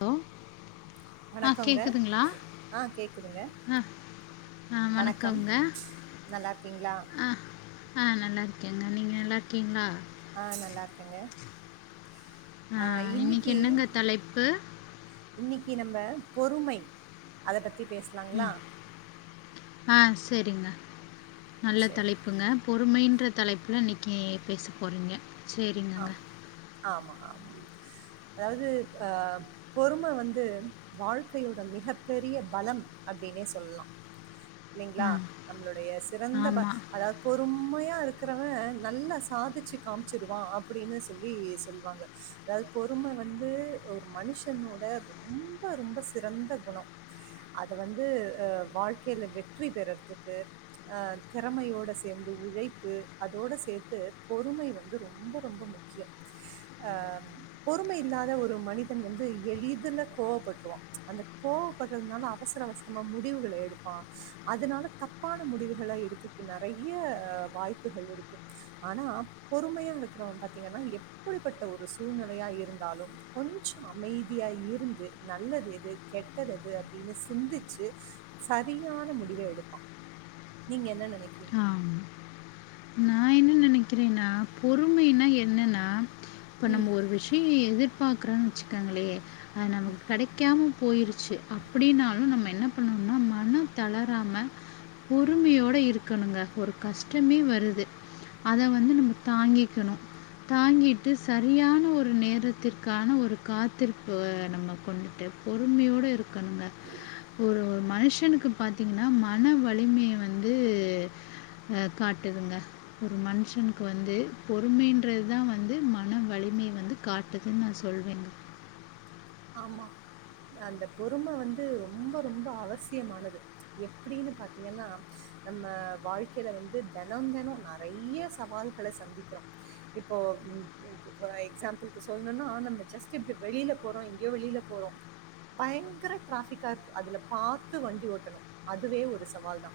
அ வணக்கங்க ஆ கேக்குதுங்க ஆ ஆ வணக்கம் வணக்கங்க நல்லா இருக்கீங்களா ஆ ஆ நல்லாருக்கேங்க நீங்க நல்லாருக்கீங்களா ஆ நல்லாருக்கேங்க ஆ இன்னிக்கு என்னங்க தலைப்பு இன்னிக்கு நம்ம பொறுமை அத பத்தி பேசலாங்களா ஆ செரிங்க நல்ல சரி தலைப்புங்க பொறுமையின்ற தலைப்புல இன்னிக்கி பேச போறீங்க சேரிங்கங்க ஆ அதாது ஆ பொறும வந்து வாழ்க்கையோட மிக பெரிய பலம் அப்டினே சொல்லலா இல்லிங்களா ஆ நம்மளுடைய சிறந்த ப ஆமாம் அதாது பொறுமையா இருக் இருக்கிறவ நல்லா சாதிச்சு காமிச்சடுவா அப்டி அப்டின்னு சொல்லி சொல்லுவாங்க அதாது பொறுமை வந்து ஒரு மனுஷனோட ரொம்ப ரொம்ப சிறந்த குண அத வந்து அ வாழ்க்கையில வெற்றி பெறதுக்கு அ திறமையோட சேந்து உழைப்பு அதோட சேத்து பொறுமை வந்து ரொம்ப ரொம்ப முக்கிய அ பொறுமை இல்லாத ஒரு மனிதன் வந்து எளிதுல கோவப்படுவா அந்த கோவப்படுறதுனால அவசர அவசரமா முடிவுகள எடுப்பா அதனால தப்பான முடிவுகள எடுக்குறதுக்கு நெறைய வாய்ப்புகள் இருக்கு ஆனா பொறுமையா இருக் அப்பறம் பாத்தீங்கன்னா எப்டிப்பட்ட ஒரு சூழ்நிலையா இருந்தாலு கொஞ்ச அமைதியா இருந்து நல்லது எது கெட்டது எது அப்டின்னு சிந்திச்சு சரியான முடிவ எடுப்பா நீங்க என்ன நெனைக்கிறீங்க ஆ ந பொறுமைனா என்னன்னா இப்ப ம் நம்ம ஒரு விஷ்ய எதிர்த் பாக்குறே வச்சுக்கோங்களே அது நமக் கெடைக்காம போயிருச்சு அப்டின்னாலும் நம்ம என்ன பண்ணோம்னா மனம் தளராம பொறுமையோடு இருக்கணுங்க ஒரு கஷ்டமே வருது அத வந்து நம்ம தாங்கிக்கணு தாங்கிட்டு சரியான ஒரு நேரத்திற்கான ஒரு காத்திருப்பு நம்ம கொண்டுட்டு பொறுமையோடு இருக்கணுங்க ஒரு மனுஷனுக்கு பாத்தீங்கன்னா மன வலிமைய வந்து அ காட்டுதுங்க ஒரு மனுஷனுக்கு இப்போ வந்து பொறுமைன்றது தா வந்து மன வலிமை வந்து காட்டுதுன்னு நா சொல்வேங்க ஆமா அந்த பொறும வந்து ரொம்ப ரொம்ப அவசியமானது ம் எப்டின்னு பாத்தீங்கன்னா நம்ம வாழ்க்கையில வந்து தெனம் தெனம் நெறைய சவால்கள சந்திக்கிறோ இப்போ எக்ஸாம்பிள் சொல்லணும்னா நம்ம ஜஸ்ட் இப்ப வெளியில போறோ எங்யோ வெளியில போறோ பயங்கர ட்ராஃபிக்கா இருக்கு அதுல பாத்து வண்டி ஓட்டணு அதுவே ஒரு சவால் தா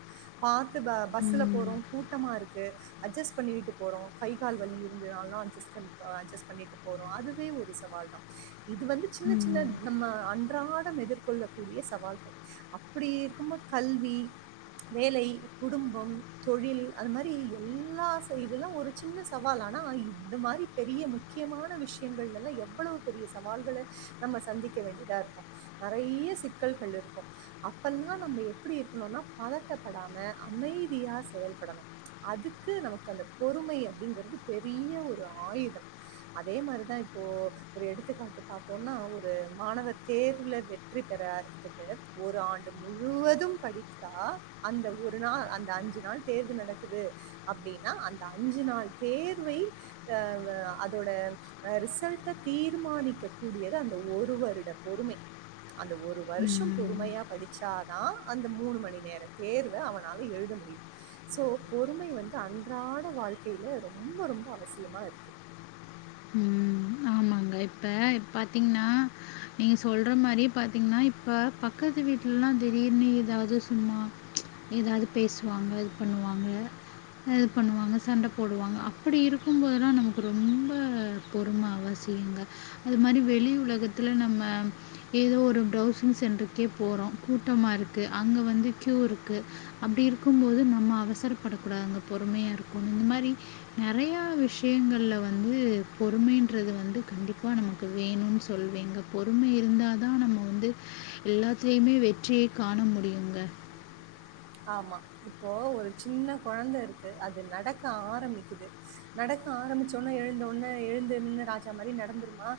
பாத்து பஸ்ல ம். போறோ கூட்டமா இருக்கு அஜ்ஜஸ்ட் பண்ணிட்டு போறோ கை கால் வழி இருந்தனாலா அஜ்ஜஸ்ட் பண்ணிட்டு போறோ அதுவே ஒரு சவால் தா இது வந்து சின்ன சின்ன ம். நம்ம அன்றாட எதிர்கொள்ளக்கூடிய சவால்கள் அப்டி இருக்கும்போது கல்வி வேலை குடும்பம் தொழில் அது மாரி எல்லாசைடுலு ஒரு சின்ன சவால் ஆனா இந்த மாரி பெரிய முக்கியமான விஷயங்கள்ல எல்லா எவ்வளவு பெரிய சவால்கள நம்ம சந்திக்க வேண்டியதா இருக்கு நெறைய சிக்கல்கள் இருக்கு அப்பெல்லா நம்ம எப்டி இருக்கணும்னா பதட்டப்படாம அமைதியா செயல்படணு அதுக்கு நமக்கு அந்த பொறுமை அப்டிங்கிறது பெரிய ஒரு ஆயுத அதே மாரிதா இப்போ ஒரு எடுத்துக்காட்டு பாத்தோம்னா ஒரு மாணவர் தேர்வுல வெற்றி பெறார் ஒரு ஆண்டு முழுவதும் படித்தா அந்த ஒரு நாள் அந்த அஞ்சு நாள் தேர்வு நடக்குது அப்டின்னா அந்த அஞ்சு நாள் தேர்வை அவ அதோட ரிசல்ட்ட தீர்மானிக்க கூடியது அந்த ஒரு வருட பொறுமை அந்த ஒரு வருஷ ம். பொறுமையா படி சாதா அந்த மூணு மணி நேர தேர்வ அவனால எழுத முடியு சோ பொறுமை வந்து அன்றாட வாழ்க்கையில ரொம்ப ரொம்ப அவசியமா இருக்கு ம் ஆமாங்க இப்போ பாத்தீங்கன்னா நீங்க சொல்ற மாரி பாத்தீங்கன்னா இப்போ பக்கத்து வீட்டலலா திடீர்னு எதாவது சும்மா ம் ச் ஏதாது பேசுவாங்க இது பண்ணுவாங்க இது பண்ணுவாங்க சண்ட போடுவாங்க அப்டி இருக்கும்போதெல்லா நமக்கு ரொம்ப ப்பு பொறும அவசியங்க அது மாரி வெளி உலகத்துல நம்ம ஏதோ ஒரு ப்வுசிங் சென்டருக்கே போறோ கூட்டமா இருக்கு அங்க வந்து க்யூ இருக்கு அப்டி இருக்கு போது நம்ம அவசரப்படக்கூடாது பொறுமையா இருக்கு இந்த மாரி நெறையா விஷயங்கள்ல வந்து வந்து பொறுமைன்றது வந்து கண்டிப்பா நமக்கு வேணும்னு சொல்வேங்க பொறுமை இருந்தால் தா நம்ம வந்து எல்லாத்துலயுமே வெற்றியை காண முடியுங்க ஆமா இப்போ ஒரு சின்ன கொழந்த இருக்கு அது நடக்க ஆரம்பிக்குது நடக்க ஆரம்பிச்ச உன்ன எழுந்த உன்ன எழுந்து எழுந்த ராஜா மாரி நடந்துருமா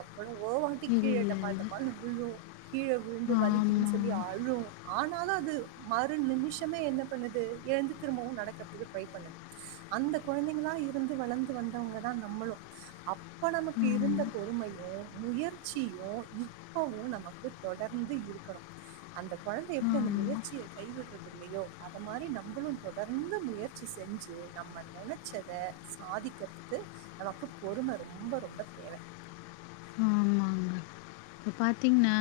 எப் அட ஓவாட்டி இல்லை கீழ இல்லை டமால்டமால்னு விழு கீழ விழுந்து வலிக்குதுன்னு சொல்லி ஆமாம் அழு ஆனாலு அது மறு நிமிஷமே என்ன பண்ணுது எழுந்து திரும்பவு நடக்கிறதுக்கு ட்ரை பண்ணுது அந்த குழந்தைங்களா இருந்து வளர்ந்து வந்தவங்க தா நம்மளு அப்ப நமக்கு இருந்த ஆமாம் பொறுமையு முயற்சியு இப்பவு நமக்கு தொடர்ந்து இருக்கணு அந்த குழந்த எப்படி அந்த ஆமா, முயற்சிய கைவிடுறது இல்லையோ அத மாரி நம்மளு தொடர்ந்து முயற்சி செஞ்சு நம்ம நனைச்சத சாதிக்கிறதுக்கு நமக்கு பொறும ரொம்ப ரொம்ப தேவ இப்போ பார்த்தீங்ன்னா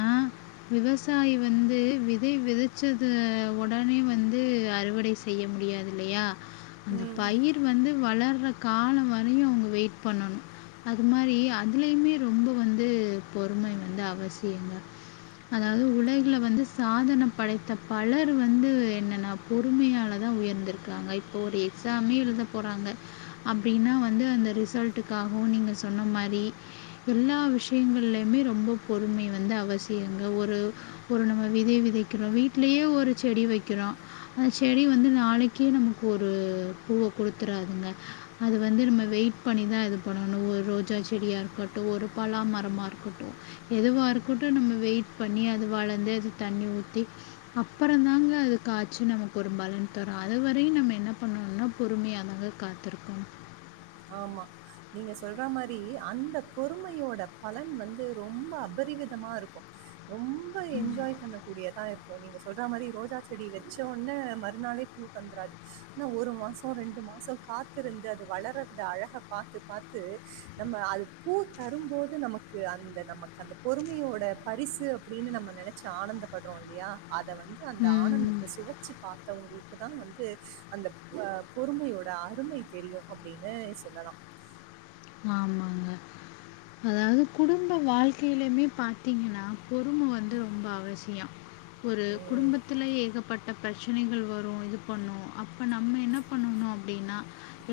விவசாயி வந்து விதை விதைச்சது உடனே வந்து அறுவடை செய்ய முடியாது இல்லையா அந்த ம். பயிர் வந்து வளர்ற காலோ வரையு அவங்க வெயிட் பண்ணணு அது மாரி அதுலேயுமே ரொம்ப வந்து பொறுமை வே வந்து அவசியங்க அதாவது உலகுல வந்து சாதனை படைத்த பலர் வந்து என்னன்னா பொறுமையாலதா உயர்ந்திருக்காங்க இப்ப ஒரு எக்ஸாமே எழுத போறாங்க அப்டின்னா வந்து அந்த ரிசல்ட்டுக்காகவு நீங்க சொன்ன மாரி எல்லா விஷயங்கள்லமே ரொம்ப பொறுமை வந்து அவசியங்க ஒரு ஒரு நம்ம விதை விதைக்கிறோ வீட்லயே ஒரு செடி வைக்கிறோ அந்த செடி வந்து நாளைக்கே நமக்கு ஒரு பூவ கொடுத்துராதுங்க அது வந்து நம்ம வெயிட் பண்ணிதா இது பண்ணணு ஒரு ரோஜா செடியா இருக்கட்டு ஒரு பலாமரமா இருக்கட்டு எதுவா இருக்கட்ட நம்ம வெயிட் பண்ணி அது வளர்ந்து அது தண்ணி ஊத்தி அப்புற தாங்க அது காய்ச்சு நமக்கு ஒரு பலனு தரு அதுவரையு நம்ம என்ன பண்ணோனா பொறுமையாதாங்க காத்திருக்கனு ஆமா நீங்க சொல்ற மாரி அந்த பொறுமையோட பலன் வந்து ரொம்ப அபரிவிதமா இருக்கு ரொம்ப என்ஜாய் பண்ண கூடியதா இருக்கு நீங்க சொல்ற மாரி ரோஜா செடி வச்சோனே மறுநாளே பூ தந்துறாது ஆனா ஒரு மாசோ ரெண்டு மாசோ காத்திருந்து அது வளரது அந்த அழக பாத்து பாத்து ச் நம்ம அது பூ தரும்போது நமக்கு அந்த நமக்கு அந்த பொறுமையோட பரிசு அப்படின்னு நம்ம நனைச்சு ஆனந்தப்படுறோ இல்லையா வந்து அந்த ம். ஆனந்தத்த சுவச் ச் பாத்தவங்களுக்குதா வந்து அந்த பொறுமையோட அருமை தெரியு அப்டின் எ சொல்லலா ஆமாங்க அதாவது குடும்ப வாழ்க்கையிலுமே பாத்தீங்கன்னா பொறும வந்து ரொம்ப அவசியோ ஒரு ம். குடும்பத்துல ஏகப் பட்ட பிரச்சனைகள் வரு இது பண்ணு அப்ப நம்ம என்ன பண்ணணு அப்டின்னா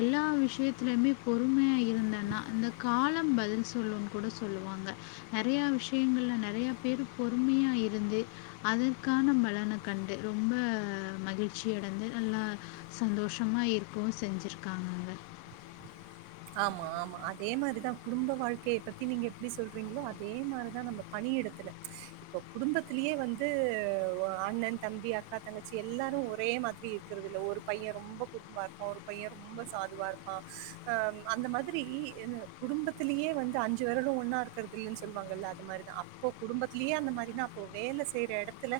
எல்லா விஷயத்திலயுமே பொறுமையா இருந்த ன்னா அந்த காலம் பதில் சொல்லும்னு கூட சொல்லுவாங்க நறையா விஷயங்கள்ல நறையா பேர் பொறுமையா இருந்து அதற்கான பலன கண்டு ரொம்ப மகிழ்ச்சி அடைந்து நல்லா சந்தோஷமா இருக்கவு செஞ்சிருக்காங்கங்க ஆமா ஆமா அதே மாரிதா குடும்ப வாழ்க்கைய பத்தி நீங்க எப்படி சொல்றீங்களோ அதே மாரிதா நம்ம பணி எடத்துல இப்போ குடும்பத்திலயே வந்து அண்ணன் தம்பி அக்கா தங்கச்சி எல்லாரு ஒரே மாதிரி இருக்கிறது இல்ல ஒரு பையே ரொம்ப குரும்பா இருப்பா ஒரு பையே ரொம்ப சாதுவா இருப்பா அ அந்த மாதிரி குடும்பத்திலேயே வந்து அஞ்சு வெரலு ஒன்னா இருக்றது இல்லைன்னு சொல்லுவாங்கல்ல அந்த மாரிதா அப்போ குடும்பத்திலயே அந்த மாரினா அப்போ வேல செய்ற எடத்துல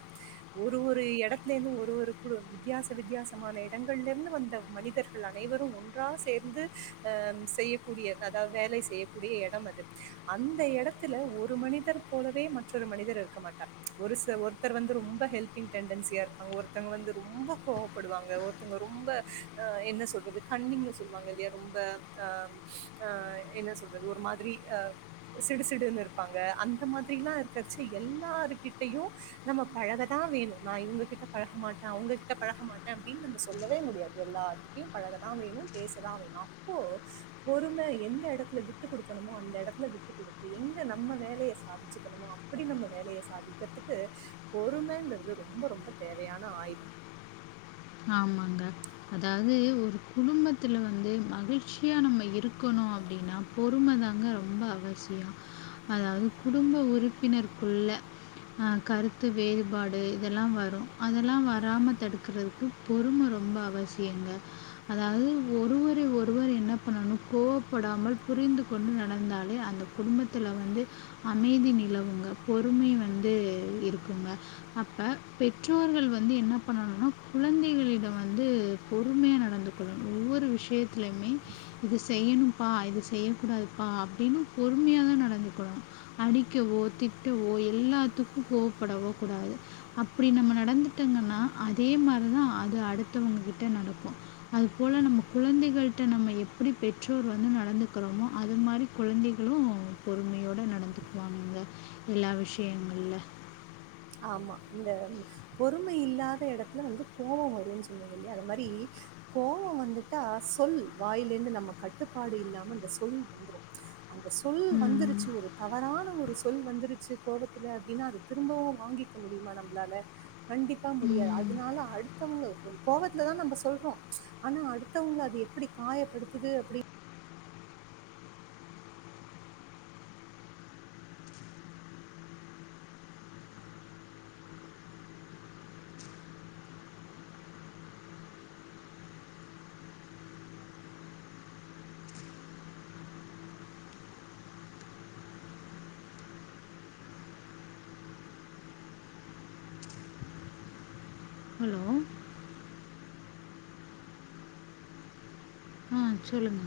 ஒரு ஒரு எடத்துல இருந்து ஒரு ஒரு குழு வித்தியாச வித்தியாசமான இடங்கள்ல இருந்து வந்த மனிதர்கள் அனைவரு ஒன்றாக சேர்ந்து ஆம் செய்யக்கூடிய அதாவ வேலை செய்யக்கூடிய எடம் அது அந்த எடத்துல ஒரு மனிதர் போலவே மற்றொரு மனிதர் இருக்க மாட்டார் ஒரு ஒருத்தர் வந்து ரொம்ப ஹெல்பிங் டெண்டன்சியா இருப்பாங்க ஒருத்தங்க வந்து ரொம்ப கோவப்படுவாங்க ஒருத்தங்க ரொம்ப அ என்ன சொல்றது கண்ணிங்னு சொல்லுவாங்க இல்லையா ரொம் ஆ ஆ அ என்ன சொல்றது ஒரு மாதிரி ஆ சிடுசிடுன்னு இருப்பாங்க அந்த மாதிரில்லா இருக்கச்ச எல்லார்கிட்டயு நம்ம பழகதா வேணு நா இவங்க கிட்ட பழக மாட்டே அவங்ககிட்ட பழக மாட்டே அப்டின்னு நம்ம சொல்லவே முடியாது எல்லார்கிட்டயு பழகதா வேணு பேசதா வேணு அப்போ பொறும எந்த எடத்துல விட்டு குடுக்கணுமோ அந்த எடத்துல விட்டு குடுத்து எங்க நம்ம வேலய சாதிச்சுக்கணுமோ அப்படி நம்ம வேலய சாதிக்றதுக்கு பொறுமன்றது ரொம்ப ரொம்ப தேவையான ஆயுதம் ஆமாங்க அதாவது ஒரு குடும்பத்துல வந்து மகிழ்ச்சியா நம்ம இருக்கணு அப்டின்னா பொறும தாங்க ரொம்ப அவசியோ அதாவது குடும்ப உறுப்பினருக்குள்ள அ கருத்து வேறுபாடு இதலா வரு அதலா வராம தடுக்குறதுக்கு பொறும ரொம்ப அவசியங்க அதாவது ஒருவரை ஒருவர் என்ன பண்ணணு கோவப்படாமல் புரிந்து கொண்டு நடந்தாலே அந்த குடும்பத்துல வந்து அமைதி நிலவுங்க பொறுமை வந்து இருக்குங்க அப்ப பெற்றோர்கள் வந்து என்ன பண்ணணும்னா குழந்தைகளிடோ வந்து பொறுமையா நடந்துக்கொள்ளணு ஒவ்வொரு விஷயத்துலயுமே இது செய்யணும்ப்பா இது செய்யக்கூடாதுப்பா அப்டின்னு பொறுமையா தா நடந்துக்கொள்ளணு அடிக்கவோ திட்டவோ எல்லாத்துக்கு கோவப்படவோ கூடாது அப்டி நம்ம நடந்துட்டேங்கன்னா அதே மாரி தா அது அடுத்தவங்க கிட்ட நடக்கு அது போல நம்ம குழந்தைகள்ட்ட நம்ம எப்டி பெற்றோர் வந்து நடந்துக்குறோமோ அது மாரி குழந்தைகளு பொறுமையோட நடந்துக்குவாங்கங்க எல்லா விஷயங்கள்ல ஆமா அந்த பொறுமை இல்லாத எடத்துல வந்து கோவ வரும்ன்னு சொன்னீங்க இல்லையா அது மாரி கோவ வந்துட்டா சொல் வாயில இருந்து நம்ம கட்டுப்பாடு இல்லாம அந்த சொல் வந்துரு அந்த சொல் வந்துருச்சு ஒரு தவறான ஒரு சொல் வந்துருச்சு கோவத் அப்டின்னா அது திரும்பவு வாங்கிக்க முடியுமா நம்மளால கண்டிப்பா முடியாது அதனால அடுத்தவங்க கோவத்துலதா நம்ம சொல்றோ ஆனா அடுத்தவங்க அது எப்பிடி காயப்படுத்துது அப்பிடி ஹலோ ஆ சொல்லுங்க